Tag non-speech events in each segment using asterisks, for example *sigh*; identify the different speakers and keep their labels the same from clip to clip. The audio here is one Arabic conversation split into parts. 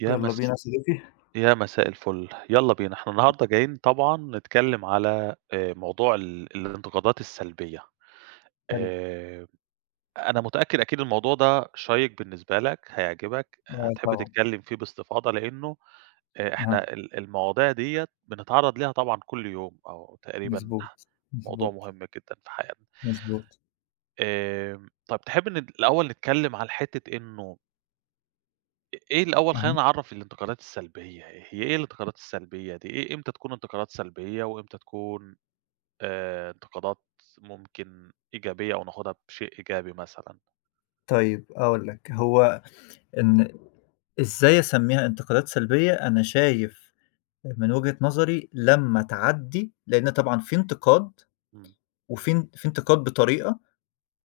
Speaker 1: يا
Speaker 2: يلا بينا
Speaker 1: مس
Speaker 2: يا صديقي.
Speaker 1: يا مساء الفل، يلا بينا، إحنا النهارده جايين طبعًا نتكلم على موضوع الانتقادات السلبية.
Speaker 2: حلو.
Speaker 1: آآ أنا متأكد أكيد الموضوع ده شيّق بالنسبة لك، هيعجبك،
Speaker 2: آه،
Speaker 1: هتحب
Speaker 2: طبعًا.
Speaker 1: تتكلم فيه باستفاضة لإنه
Speaker 2: أها.
Speaker 1: إحنا المواضيع ديّة بنتعرّض ليها طبعًا كل يوم أو تقريبًا،
Speaker 2: مضبوط،
Speaker 1: موضوع
Speaker 2: مضبوط،
Speaker 1: مهم جدًا في حياتنا.
Speaker 2: مضبوط.
Speaker 1: طَب تحب الأول نتكلم على حتّة إنه إيه الأول.
Speaker 2: أها.
Speaker 1: خلّينا نعرّف الانتقادات السلبية، هي إيه الانتقادات السلبية دي؟ إمتى تكون انتقادات سلبية، وإمتى تكون انتقادات ممكن إيجابية أو ناخدها بشيء إيجابي مثلًا؟
Speaker 2: طيب أقول لك هو إن إزاي أسميها انتقادات سلبية؟ أنا شايف من وجهة نظري
Speaker 1: إمم،
Speaker 2: لمّا تعدّي، لإن طبعًا في انتقاد،
Speaker 1: إمم.
Speaker 2: وفي ان في انتقاد بطريقة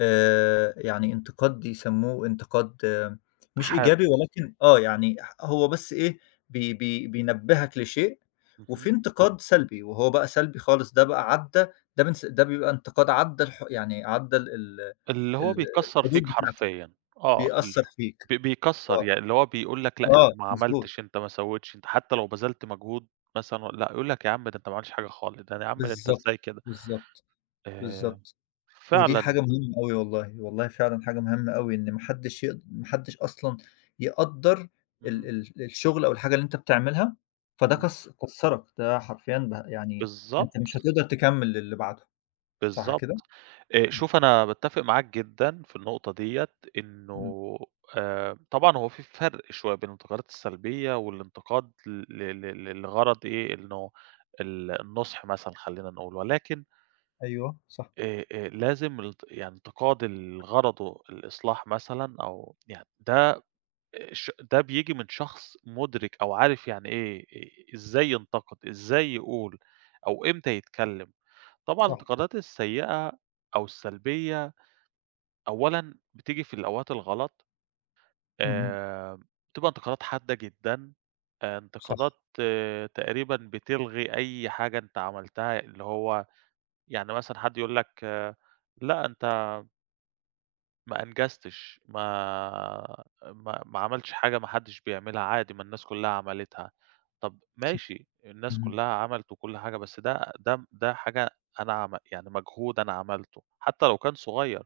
Speaker 2: يعني انتقاد يسموه انتقاد مش إيجابي،
Speaker 1: حاد.
Speaker 2: ولكن يعني هو بس إيه، بي بي بينبهك لشيء. وفي
Speaker 1: اهم.
Speaker 2: انتقاد سلبي، وهو بقى سلبي خالص، ده بقى عدّى، ده بيبقى انتقاد عدّى يعني عدّى ال ال
Speaker 1: اللي هو
Speaker 2: ال
Speaker 1: بيكسّر فيك
Speaker 2: الحدود بتاعتك،
Speaker 1: حرفيًا، آه. ال
Speaker 2: بيأثّر فيك.
Speaker 1: ب
Speaker 2: آه،
Speaker 1: بيكسّر يعني، اللي هو بيقول لك لأ أنت
Speaker 2: آه،
Speaker 1: ما عملتش،
Speaker 2: مضبوط.
Speaker 1: أنت ما سويتش، أنت حتى لو بذلت مجهود مثلًا، لأ يقول لك يا عم ده أنت ما عملتش حاجة خالص، ده يا عم ده أنت
Speaker 2: بالضبط،
Speaker 1: إزاي كده؟
Speaker 2: بالضبط،
Speaker 1: آآ
Speaker 2: بالضبط. ودي حاجة
Speaker 1: فعلًا.
Speaker 2: مهمة أوي والله، والله فعلًا حاجة مهمة أوي إن ما حدش ما حدش أصلًا يقدّر ال
Speaker 1: إمم،
Speaker 2: ال الشغل أو الحاجة اللي أنت بتعملها. فده
Speaker 1: إمم،
Speaker 2: كسّرك، ده حرفيًا، ده يعني أنت مش
Speaker 1: بالضبط،
Speaker 2: هتقدر تكمّل للي بعده. صح كده؟
Speaker 1: بالضبط.
Speaker 2: إمم،
Speaker 1: شوف، أنا باتّفق معاك جدًا في النقطة ديّة،
Speaker 2: إمم.
Speaker 1: إنه طبعًا هو في فرق شوية بين الانتقادات السلبية والانتقاد ل ل ل لغرض إيه، إنه النُصح مثلًا خلّينا نقول، ولكن
Speaker 2: أيوه، صح،
Speaker 1: لازم الانت يعني انتقاد، اللي غرضه الإصلاح مثلًا أو يعني ده ده بييجي من شخص مُدرِك أو عارف يعني إيه، إزاي ينتقد، إزاي يقول أو إمتى يتكلّم. طبعًا
Speaker 2: صح.
Speaker 1: الانتقادات السيئة أو السلبية أولًا بتيجي في الأوقات الغلط،
Speaker 2: اهم،
Speaker 1: آآ، بتبقى انتقادات حادة جدًا،
Speaker 2: صح،
Speaker 1: انتقادات تقريبًا بتلغي أي حاجة أنت عملتها، اللي هو يعني مثلًا حد يقول لك آه، لأ أنت ما أنجزتش، ما عملتش حاجة، ما حدش بيعملها، عادي، ما الناس كلها عملتها. طب
Speaker 2: صح.
Speaker 1: ماشي، الناس
Speaker 2: اهم،
Speaker 1: كلها عملت وكل حاجة، بس ده حاجة أنا يعني مجهود أنا عملته، حتى لو كان صغير.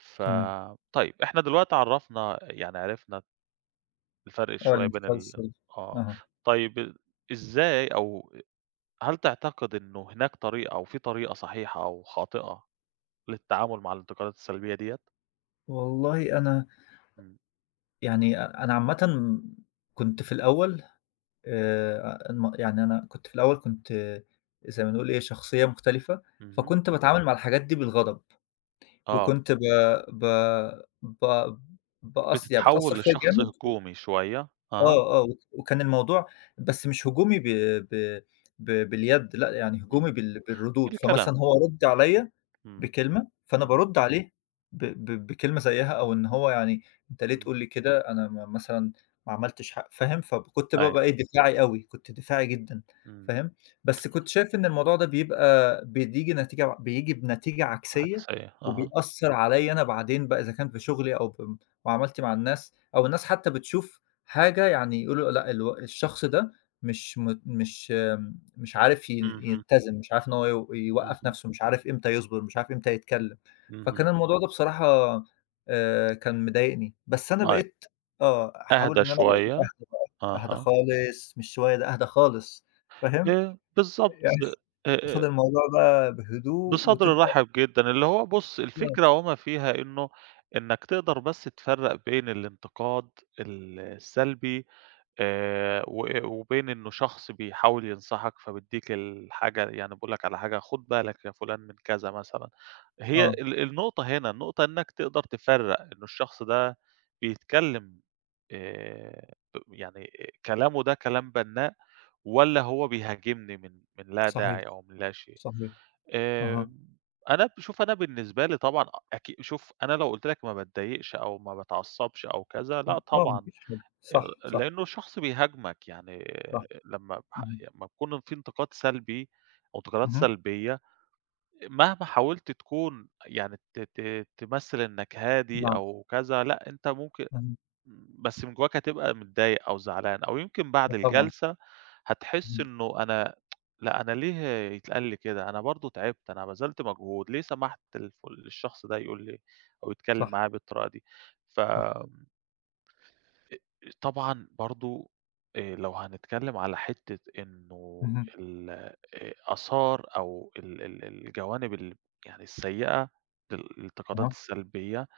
Speaker 1: ف
Speaker 2: تمام.
Speaker 1: طيب إحنا دلوقتي عرّفنا، يعني عرفنا الفرق
Speaker 2: آه،
Speaker 1: شوية بين
Speaker 2: الانتقال
Speaker 1: ال
Speaker 2: السلبي.
Speaker 1: آه.
Speaker 2: أها.
Speaker 1: طيب، إزاي أو هل تعتقد إنه هناك طريقة، أو في طريقة صحيحة أو خاطئة للتعامل مع الانتقادات السلبية ديّة؟
Speaker 2: والله أنا
Speaker 1: إمم.
Speaker 2: يعني، أنا عامةً كنت في الأول، يعني أنا كنت في الأول، كنت، زي ما نقول إيه، شخصية مختلفة.
Speaker 1: اهم.
Speaker 2: فكنت باتعامل مع الحاجات دي بالغضب،
Speaker 1: آه.
Speaker 2: وكنت ب ب ب باأث يعني بتأثّر
Speaker 1: بتتحوّل
Speaker 2: فيّا
Speaker 1: لشخص
Speaker 2: جامد.
Speaker 1: هجومي شوية. أها.
Speaker 2: آه، آه، وكان الموضوع، بس مش هجومي ب ب ب باليد لأ، يعني هجومي
Speaker 1: إمم.
Speaker 2: بالردود.
Speaker 1: الكلام.
Speaker 2: فمثلًا هو رَد عليَّ
Speaker 1: إمم.
Speaker 2: بكلمة، فأنا
Speaker 1: إمم.
Speaker 2: بارُد عليه ب ب بكلمة زيّها، أو إن هو يعني، أنت ليه
Speaker 1: إمم.
Speaker 2: تقول لي كده، أنا مثلًا ما عملتش فاهم؟ فكنت
Speaker 1: أيوه.
Speaker 2: بابقى إيه، دفاعي أوي، كنت دفاعي جدًا،
Speaker 1: إمم.
Speaker 2: فاهم؟ بس كنت شايف إن الموضوع ده بيبقى بتيجي نتيجة ع بييجي بنتيجة عكسية،
Speaker 1: عكسية. أها.
Speaker 2: وبيأثّر عليَّ أنا بعدين بقى، إذا كان في شغلي أو معاملتي مع الناس، أو الناس حتى بتشوف حاجة، يعني يقولوا لأ، الشخص ده مش، مش عارف
Speaker 1: اهم.
Speaker 2: يتّزن، مش عارف إن هو يوقّف
Speaker 1: اهم.
Speaker 2: نَفْسه، مش عارف إمتى يصبر، مش عارف إمتى يتكلّم. فكان
Speaker 1: اهم.
Speaker 2: الموضوع ده بصراحة كان مضايقني، بس أنا
Speaker 1: أيوه.
Speaker 2: بقيت، أحاول، إن
Speaker 1: أهدى
Speaker 2: أنا بقيت
Speaker 1: شوية.
Speaker 2: أهدى بقى، أهدى
Speaker 1: أها.
Speaker 2: خالص، مش شوية، ده أهدى خالص، فاهم؟
Speaker 1: بالضبط.
Speaker 2: يعني *laughs* آخُد
Speaker 1: آآ
Speaker 2: الموضوع بقى بهدوء
Speaker 1: بصدر
Speaker 2: وتبقى.
Speaker 1: رحب جدًا، اللي هو بُص الفكرة وما فيها، إنه إنك تقدر بس تفرّق بين الانتقاد السلبي و وبين إنه شخص بيحاول ينصحك، فبيدّيك الحاجة يعني بيقول لك على حاجة خُد بالك يا فلان من كذا مثلًا. هي
Speaker 2: آه،
Speaker 1: النقطة هنا، النقطة إنك تقدر تفرّق إنه الشخص ده بيتكلم، ب يعني كلامه ده كلام بنّاء، والّا هو بيهاجمني من لا
Speaker 2: صحيح،
Speaker 1: داعي أو من لا شيء.
Speaker 2: صحيح. أها.
Speaker 1: آمم. أنا، شوف، أنا بالنسبة لي طبعًا، شوف أنا لو قُلت لك ما باتضايقش أو ما باتعصّبش أو كذا، لأ
Speaker 2: آه، ما
Speaker 1: طبعًا،
Speaker 2: فيش حاجة، صح، صح.
Speaker 1: لإنه الشخص بيهاجمك يعني.
Speaker 2: صح،
Speaker 1: لمّا بح
Speaker 2: اهم،
Speaker 1: لمّا يكون في انتقاد سلبي أو انتقادات
Speaker 2: اهم،
Speaker 1: سلبية، مهما حاولت تكون، يعني ت ت تمثّل إنك هادي
Speaker 2: نعم،
Speaker 1: أو كذا، لأ. أنت ممكن
Speaker 2: اهم،
Speaker 1: إمم، بس من جواك هتبقى متضايق أو زعلان، أو يمكن بعد
Speaker 2: آه، طبعًا.
Speaker 1: الجلسة هتحس
Speaker 2: إمم،
Speaker 1: إنه أنا لأ، أنا ليه يتقال لي كده؟ أنا برضه تعبت، أنا بذلت مجهود، ليه سمحت للشخص ده يقول لي أو يتكلم
Speaker 2: صح،
Speaker 1: معايا بالطريقة دي؟
Speaker 2: صح.
Speaker 1: إمم. فطبعًا برضه لو هنتكلم على حتة إنه
Speaker 2: اهم،
Speaker 1: ال آثار أو ال الجوانب يعني السيئة الانتقادات
Speaker 2: أها،
Speaker 1: السلبية،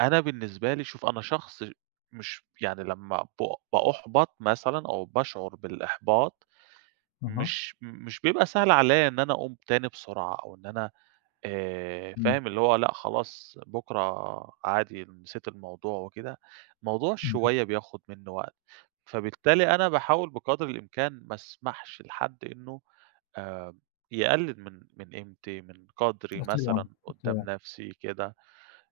Speaker 1: أنا بالنسبة لي، شوف أنا شخص مش يعني، لمّا بأُحبَط مثلًا أو باشعُر بالإحباط،
Speaker 2: أها،
Speaker 1: مش بيبقى سهل عليّا إن أنا أقوم تاني بسرعة، أو إن أنا
Speaker 2: إمم،
Speaker 1: فاهم، اللي هو لأ خلاص بُكرة عادي نسيت الموضوع وكده، الموضوع
Speaker 2: اهم.
Speaker 1: شوية بياخُد منّه وقت. فبالتالي أنا باحاول بقدر الإمكان ما أسمحش لحد إنه آآ يقلِّل من قيمتي، من قدْري
Speaker 2: آه، طبعًا،
Speaker 1: مثلًا قُدّام
Speaker 2: طبعًا،
Speaker 1: نَفْسي كده.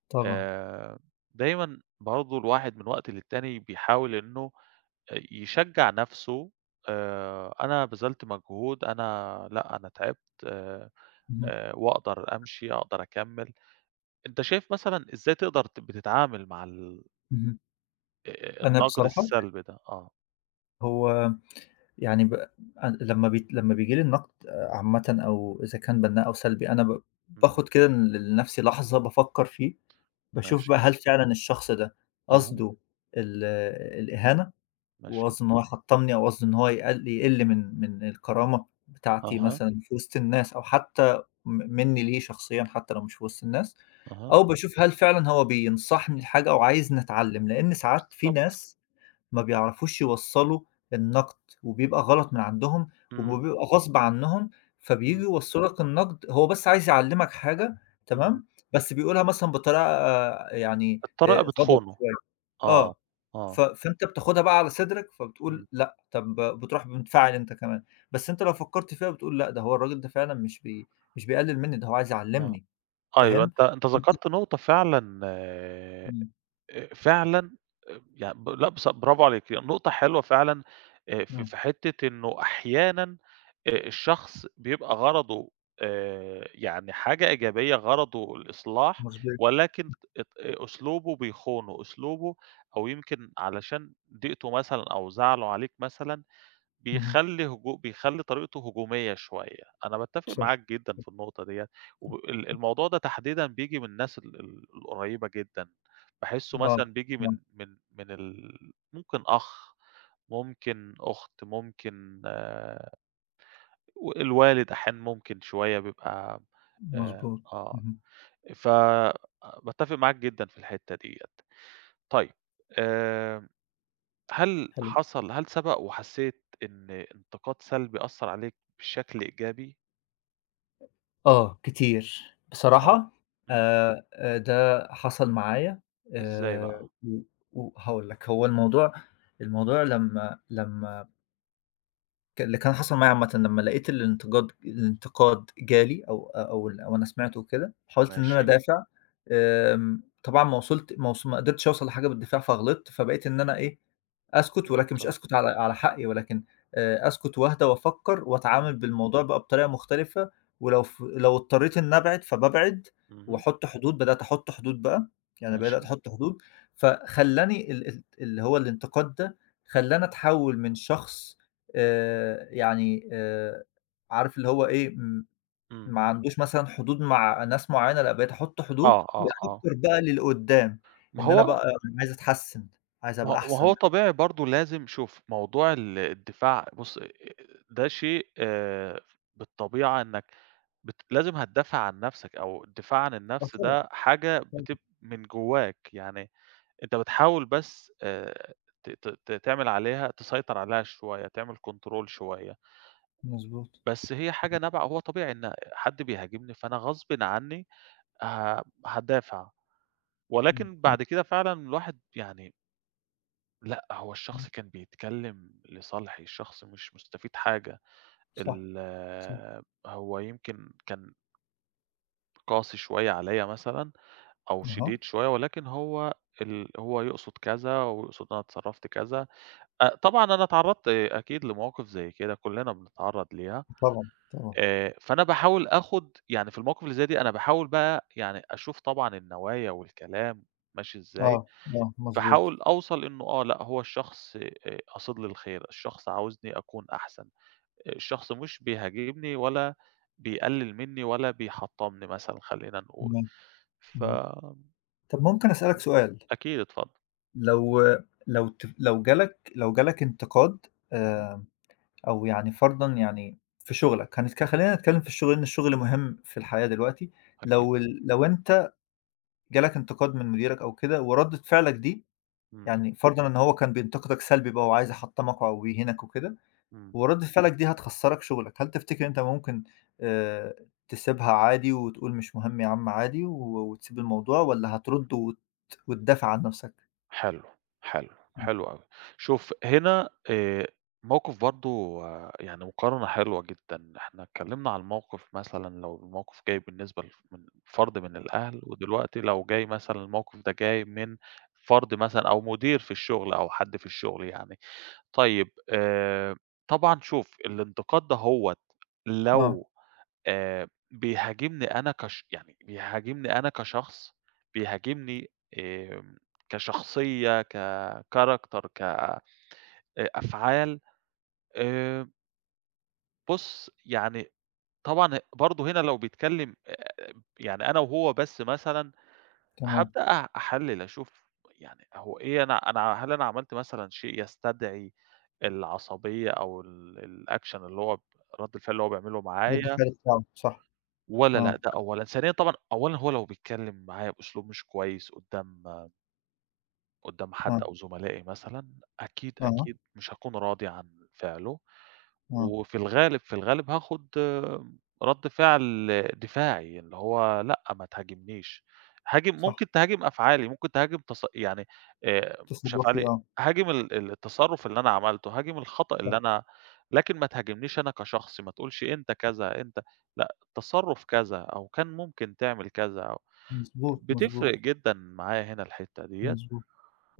Speaker 2: طبعًا.
Speaker 1: آآ، دايمًا برضه الواحد من وقت للتاني بيحاول إنه يشجّع نَفْسه. أنا بذلت مجهود، أنا لأ، أنا تعبت، آآ،
Speaker 2: اهم،
Speaker 1: وأقدر أمشي، أقدر أكمّل. أنت شايف مثلًا إزاي تقدر بتتعامل مع ال
Speaker 2: اهم. أنا
Speaker 1: النَقد
Speaker 2: بصراحة،
Speaker 1: السلبي ده؟ آه.
Speaker 2: هو يعني ب أن لمّا بييجي لي النقد، عامةً، أو إذا كان بناء أو سلبي، أنا
Speaker 1: إمم.
Speaker 2: باخد كده لنفسي لحظة، بافكّر فيه، باشوف بقى
Speaker 1: ماشي.
Speaker 2: هل فعلًا الشخص ده
Speaker 1: أها.
Speaker 2: قصده ال الإهانة،
Speaker 1: ماشي.
Speaker 2: وقصده إن هو يحطّمني، أو قصده إن هو يقل من الكرامة بتاعتي،
Speaker 1: أها.
Speaker 2: مثلًا في وسط الناس، أو حتى منّي ليه شخصيًا، حتى لو مش في وسط الناس.
Speaker 1: أها.
Speaker 2: أو باشوف هل فعلًا هو بينصحني لحاجة، أو عايزني أتعلّم، لإن ساعات في
Speaker 1: بالضبط.
Speaker 2: ناس ما بيعرفوش يوصّلوا النقد، وبيبقى غلط من عندهم،
Speaker 1: إمم.
Speaker 2: وبيبقى غصب عنّهم، فبييجوا
Speaker 1: إمم.
Speaker 2: يوصّلوا لك النقد، هو بس عايز يعلّمك حاجة،
Speaker 1: إمم.
Speaker 2: تمام، بس بيقولها مثلًا بطريقة يعني
Speaker 1: الطريقة
Speaker 2: غضب
Speaker 1: بتخونه.
Speaker 2: شوية.
Speaker 1: آه.
Speaker 2: آه،
Speaker 1: آه.
Speaker 2: فأنت بتاخدها بقى على صدرك،
Speaker 1: إمم.
Speaker 2: فبتقول لأ، طب بتروح منفعل أنت كمان، بس أنت لو فكّرت فيها بتقول لأ، ده هو الراجل ده فعلًا مش بيقلل منّي، ده هو عايز
Speaker 1: آه.
Speaker 2: يعلّمني،
Speaker 1: أيوه،
Speaker 2: فاهم؟
Speaker 1: أنت
Speaker 2: فأنت.
Speaker 1: ذكرت نقطة فعلًا،
Speaker 2: إمم،
Speaker 1: فعلًا يعني، لأ بص، برافو عليك، نقطة حلوة فعلًا، في
Speaker 2: إمم،
Speaker 1: حتة إنه أحيانًا الشخص بيبقى غرضه يعني حاجة إيجابية، غرضه الإصلاح،
Speaker 2: مضبوط،
Speaker 1: ولكن أسلوبه بيخونه. أسلوبه، أو يمكن علشان ضيقته مثلًا أو زعله عليك مثلًا،
Speaker 2: اهم،
Speaker 1: بيخلّي طريقته هجومية شوية. أنا باتّفق
Speaker 2: صح.
Speaker 1: معاك جدًا في النقطة ديّة. وب ال الموضوع ده تحديدًا بييجي من الناس ال القريّبة جدًا، باحسّه
Speaker 2: آه،
Speaker 1: مثلًا بييجي من
Speaker 2: آه،
Speaker 1: ممكن أخ، ممكن أخت، ممكن الوالد أحيانًا ممكن شوية بيبقى آآ
Speaker 2: مضبوط،
Speaker 1: آه،
Speaker 2: اهم،
Speaker 1: ف باتّفق معاك جدًا في الحتّة ديّة. طيب آآ هل
Speaker 2: حلو.
Speaker 1: حصل، سبق وحسيت إن انتقاد سلبي أثّر عليك بشكل إيجابي؟
Speaker 2: آه، كتير،
Speaker 1: آه.
Speaker 2: بصراحة.
Speaker 1: إمم.
Speaker 2: ده حصل معايا
Speaker 1: إزاي بقى؟
Speaker 2: آآ، و وهاقول لك، هو الموضوع، لمّا لمّا ك اللي كان حصل معايا عامةً، لمّا لقيت الانتقاد، جالي، أو أنا سمعته وكده، حاولت إن أنا
Speaker 1: ماشي.
Speaker 2: أدافع. طبعًا، ما وصلت ما وص ما قدرتش أوصل لحاجة بالدفاع فغلطت، فبقيت إن أنا إيه، أسكت، ولكن مش
Speaker 1: مضطر.
Speaker 2: أسكت على حقي، ولكن أسكت وأهدى وأفكّر
Speaker 1: إمم.
Speaker 2: وأتعامل بالموضوع بقى بطريقة مختلفة. ولو لو اضطريت إني أبعد، فبابعد
Speaker 1: اهم.
Speaker 2: وأحط حدود، بدأت أحط حدود بقى، يعني بدأت
Speaker 1: ماشي.
Speaker 2: أحط حدود. فخلّاني ال ال اللي هو الانتقاد ده، خلّاني أتحوّل من شخص يعني عارف اللي هو إيه،
Speaker 1: إمم.
Speaker 2: ما عندوش مثلًا حدود مع ناس معيّنة، لأ، بقيت أحُط حدود
Speaker 1: آه، آه،
Speaker 2: وأفكّر
Speaker 1: آه.
Speaker 2: بقى للقدّام،
Speaker 1: ما
Speaker 2: إن أنا
Speaker 1: هو
Speaker 2: بقى عايز أتحسّن، عايز
Speaker 1: ما
Speaker 2: أبقى
Speaker 1: هو ما هو
Speaker 2: أحسن.
Speaker 1: طبيعي برضه. لازم، شوف، موضوع الدفاع، بُص، ده شيء بالطبيعة، إنّك لازم هتدافع عن نَفْسك، أو الدفاع عن
Speaker 2: آه،
Speaker 1: النَفْس
Speaker 2: طبعًا،
Speaker 1: ده حاجة
Speaker 2: طبعًا،
Speaker 1: بتب من جوّاك يعني. أنت بتحاول بس ت ت ت تعمل عليها، تسيطر عليها شوية، تعمل control شوية.
Speaker 2: مضبوط.
Speaker 1: بس هي حاجة
Speaker 2: إمم،
Speaker 1: نابعة، هو طبيعي إن حد بيهاجمني فأنا غصبٍ عني ه هادافع.
Speaker 2: إمم،
Speaker 1: ولكن
Speaker 2: إمم،
Speaker 1: بعد كده فعلًا الواحد يعني لأ، هو
Speaker 2: إمم،
Speaker 1: الشخص كان بيتكلم لصالحي، الشخص مش مستفيد حاجة.
Speaker 2: صح،
Speaker 1: ال
Speaker 2: صح،
Speaker 1: هو يمكن كان قاسي شوية عليّا مثلًا أو
Speaker 2: أها،
Speaker 1: شديد شوية، ولكن هو، هو يقصد كذا، ويقصد أنا اتصرفت كذا. طبعًا أنا اتعرّضت أكيد لمواقف زي كده، كُلّنا بنتعرّض ليها.
Speaker 2: طبعًا، طبعًا،
Speaker 1: فأنا باحاول آخُد، يعني في المواقف اللي زي دي أنا باحاول بقى يعني أشوف طبعًا النوايا والكلام ماشي إزاي.
Speaker 2: آه، آه، مضبوط،
Speaker 1: باحاول أوصل إنه آه، لأ، هو الشخص قاصد لي الخير، الشخص عاوزني أكون أحسن، الشخص مش بيهاجمني ولا بيقلِّل منّي ولا بيحطّمني مثلًا، خلّينا نقول.
Speaker 2: تمام، اهم.
Speaker 1: إمم.
Speaker 2: طَب ممكن أسألك سؤال؟
Speaker 1: أكيد، اتفضل.
Speaker 2: لو لو جالك انتقاد
Speaker 1: اهم.
Speaker 2: آآ أو يعني فرضًا، يعني في شغلك، خلّينا نتكلم في الشغل لإن الشغل مهم في الحياة دلوقتي.
Speaker 1: أكيد.
Speaker 2: لو أنت جالك انتقاد من مديرك أو كده، وردة فعلك دي،
Speaker 1: إمم.
Speaker 2: يعني فرضًا إن هو كان بينتقدك سلبي بقى، وعايز يحطّمك أو بيهينك وكده،
Speaker 1: إمم.
Speaker 2: وردة فعلك دي هتخسّرك شغلك، هل تفتكر أنت ممكن آآ تسيبها عادي وتقول مش مهم يا عم عادي، وتسيب الموضوع، والّا هترُد وتدافع عن نَفْسك؟
Speaker 1: حلو، حلو، حلو أوي. شوف هنا موقف برضه، يعني مقارنة حلوة جدًا. إحنا اتكلّمنا على الموقف مثلًا لو الموقف جاي بالنسبة من فرد من الأهل، ودلوقتي لو جاي مثلًا الموقف ده جاي من فرد مثلًا أو مدير في الشغل أو حد في الشغل يعني. طيب طبعًا، شوف الانتقاد دهّوة إمم.
Speaker 2: آه،
Speaker 1: لو بيهاجمني أنا، كش يعني بيهاجمني أنا كشخص، بيهاجمني آمم كشخصية، كcharacter، ك أفعال. آآ بُص، يعني طبعًا برضه هنا لو بيتكلّم يعني أنا وهو بس مثلًا،
Speaker 2: تمام،
Speaker 1: هابدأ أحلِّل، أشوف يعني هو إيه، أنا، أنا هل أنا عملت مثلًا شيء يستدعي العصبية أو الaction اللي هو رَد الفعل اللي هو بيعمله
Speaker 2: رد
Speaker 1: معايا؟
Speaker 2: فعل صعب، صح.
Speaker 1: ولا لأ؟
Speaker 2: آه،
Speaker 1: ده أولًا. ثانيًا، طبعًا أولًا، هو لو بيتكلّم معايا بأسلوب مش كويس قدّام
Speaker 2: آه،
Speaker 1: حد أو زملائي مثلًا، أكيد،
Speaker 2: أها،
Speaker 1: أكيد مش هاكون راضي عن فعله.
Speaker 2: آه،
Speaker 1: وفي الغالب، في الغالب هاخد آه، رَد فعل دفاعي، اللي هو لأ، ما تهاجمنيش. هاجم،
Speaker 2: صح،
Speaker 1: ممكن تهاجم أفعالي، ممكن تهاجم، يعني مش
Speaker 2: تصرُّفي
Speaker 1: أفعالي.
Speaker 2: آه.
Speaker 1: هاجم ال التصرُّف اللي أنا عملته، هاجم الخطأ اللي أنا، لكن ما تهاجمنيش أنا كشخص، ما تقولش أنت كذا، أنت، لأ، التصرُّف كذا أو كان ممكن تعمل كذا. أو
Speaker 2: مضبوط،
Speaker 1: بتفرق
Speaker 2: مضبوط،
Speaker 1: جدًا معايا هنا الحتّة ديّة.
Speaker 2: مضبوط،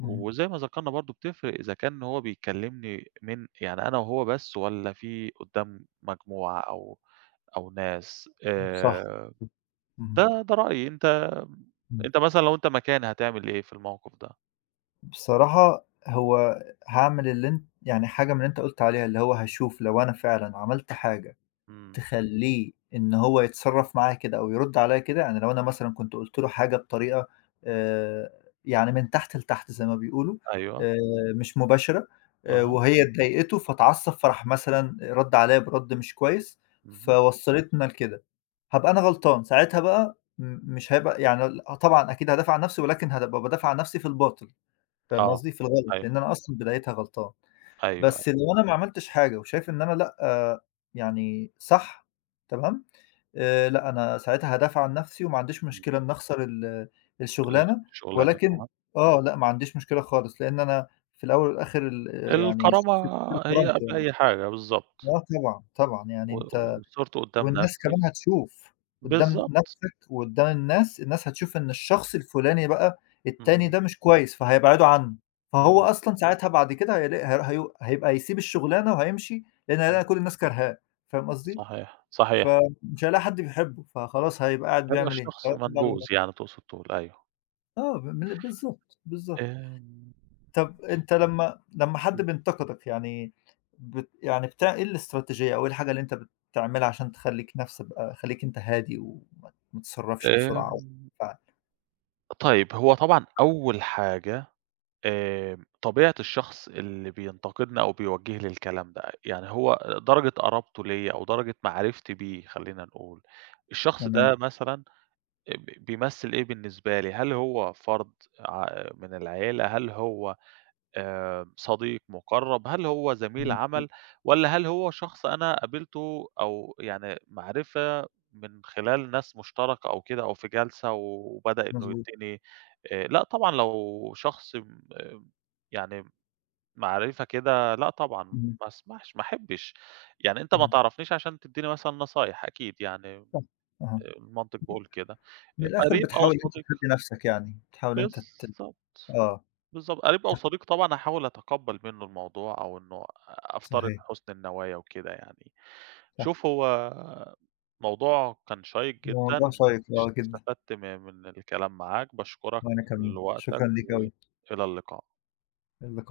Speaker 2: اهم،
Speaker 1: وزي ما ذكرنا برضه، بتفرق إذا كان هو بيكلّمني من، يعني أنا وهو بس، والّا في قدّام مجموعة أو أو ناس،
Speaker 2: صح، اهم،
Speaker 1: ده ده رأيي. أنت،
Speaker 2: إمم.
Speaker 1: أنت مثلًا لو أنت مكاني هتعمل إيه في الموقف ده؟
Speaker 2: بصراحة، هو هاعمل اللي أنت يعني حاجة من اللي أنت قُلت عليها، اللي هو هاشوف لو أنا فعلًا عملت حاجة
Speaker 1: إمم.
Speaker 2: تخلّيه إن هو يتصرّف معايا كده أو يرُد عليّا كده، يعني لو أنا مثلًا كنت قُلت له حاجة بطريقة آآ، يعني من تحت لتحت زي ما بيقولوا،
Speaker 1: أيوه.
Speaker 2: آآ، مش مباشرة
Speaker 1: أها.
Speaker 2: وهي اتضايقته فاتعصّب فراح مثلًا رَد عليّا برَد مش كويس،
Speaker 1: اهم.
Speaker 2: فوصّلتنا لكده، هابقى أنا غلطان. ساعتها بقى مش هيبقى، يعني ال آه طبعًا أكيد هادافع عن نَفْسي، ولكن هابقى بادافع عن نَفْسي في الباطل، فاهم
Speaker 1: آه.
Speaker 2: قصدي؟ في الغلط،
Speaker 1: أيوه،
Speaker 2: لإن أنا أصلًا بدايتها غلطان.
Speaker 1: أيوه، أيوه.
Speaker 2: بس لو أنا ما عملتش حاجة وشايف إن أنا لأ، يعني صح، تمام، لأ، أنا ساعتها هادافع عن نَفْسي، وما عنديش
Speaker 1: إمم.
Speaker 2: مشكلة إن أخسر الشُغلانة،
Speaker 1: الشغلانة،
Speaker 2: ولكن
Speaker 1: أها.
Speaker 2: لأ، ما عنديش مشكلة خالص، لإن أنا في الأول والآخِر، يعني الشخص
Speaker 1: الكرامة،
Speaker 2: بيشتري
Speaker 1: هي
Speaker 2: كرامته
Speaker 1: قبل
Speaker 2: يعني.
Speaker 1: أي حاجة بالضبط.
Speaker 2: آه، طبعًا، طبعًا، يعني
Speaker 1: و
Speaker 2: أنت
Speaker 1: وصِرت قدّام
Speaker 2: والناس
Speaker 1: نَفْسي.
Speaker 2: كمان هتشوف، قدّام
Speaker 1: بالضبط.
Speaker 2: نَفْسك وقدّام الناس، الناس هتشوف إن الشخص الفلاني بقى التاني
Speaker 1: إمم.
Speaker 2: ده مش كويس، فهيبعدوا عنّه، فهو
Speaker 1: إمم.
Speaker 2: أصلًا ساعتها بعد كده هيلاقي هير هيو هيبقى هيسيب الشغلانة وهيمشي، لإن
Speaker 1: إمم.
Speaker 2: هيلاقي كل الناس كارهاه، فاهم قصدي؟
Speaker 1: صحيح، صحيح.
Speaker 2: فمش هيلاقي حد بيحبه، فخلاص هيبقى قاعد
Speaker 1: هيبقى
Speaker 2: بيعمل إيه؟
Speaker 1: الشخص
Speaker 2: هياكل بعضه
Speaker 1: منبوذ
Speaker 2: ويمشي.
Speaker 1: يعني، تقصد تقول، أيوه.
Speaker 2: آه، ب من بالضبط، بالضبط.
Speaker 1: آمم.
Speaker 2: طب أنت لمّا حد
Speaker 1: إمم.
Speaker 2: بينتقدك يعني، يعني بتاع إيه الاستراتيجية، أو إيه الحاجة اللي أنت بتعملها عشان تخلّيك نفس بقى خلّيك أنت هادي، وما ما تتصرّفش
Speaker 1: آمم،
Speaker 2: بسرعة و ف
Speaker 1: طيب، هو طبعًا أول حاجة طبيعة الشخص اللي بينتقدنا أو بيوجه لي الكلام ده، يعني هو درجة قرابته ليّا أو درجة معرفتي بيه خلّينا نقول. الشخص
Speaker 2: تمام،
Speaker 1: ده مثلًا ب بيمثّل إيه بالنسبة لي؟ هل هو فرد ع من العيلة؟ هل هو صديق مُقرّب؟ هل هو زميل
Speaker 2: مضبوط،
Speaker 1: عمل، والّا هل هو شخص أنا قابلته، أو يعني معرفة من خلال ناس مشتركة أو كده، أو في جلسة وبدأ إنه
Speaker 2: مضبوط،
Speaker 1: يدّيني لأ طبعًا، لو شخص م يعني معرفة كده، لأ طبعًا
Speaker 2: إمم،
Speaker 1: ما اسمحش، ما احبّش. يعني أنت ما
Speaker 2: إمم،
Speaker 1: تعرفنيش عشان تدّيني مثلًا نصايح أكيد يعني،
Speaker 2: صح، أها.
Speaker 1: المنطق بيقول كده.
Speaker 2: من
Speaker 1: آه.
Speaker 2: الآخر
Speaker 1: قريب أو
Speaker 2: بتحاول إن أنت
Speaker 1: صديق،
Speaker 2: تهدّي نفسك يعني، بتحاول إن أنت
Speaker 1: بالضبط.
Speaker 2: آه،
Speaker 1: بالضبط، قريب أو
Speaker 2: صح،
Speaker 1: صديق طبعًا هاحاول أتقبّل منّه الموضوع، أو إنه أفترض
Speaker 2: صحيح،
Speaker 1: حُسن النوايا وكده يعني.
Speaker 2: صح.
Speaker 1: شوف، هو موضوع كان شيّق
Speaker 2: الموضوع
Speaker 1: جدًا،
Speaker 2: شيّق جدًا،
Speaker 1: استفدت من الكلام معاك. باشكرك
Speaker 2: وأنا كمان،
Speaker 1: لوقتك،
Speaker 2: شكرًا ليك
Speaker 1: وإلى اللقاء.
Speaker 2: أوي،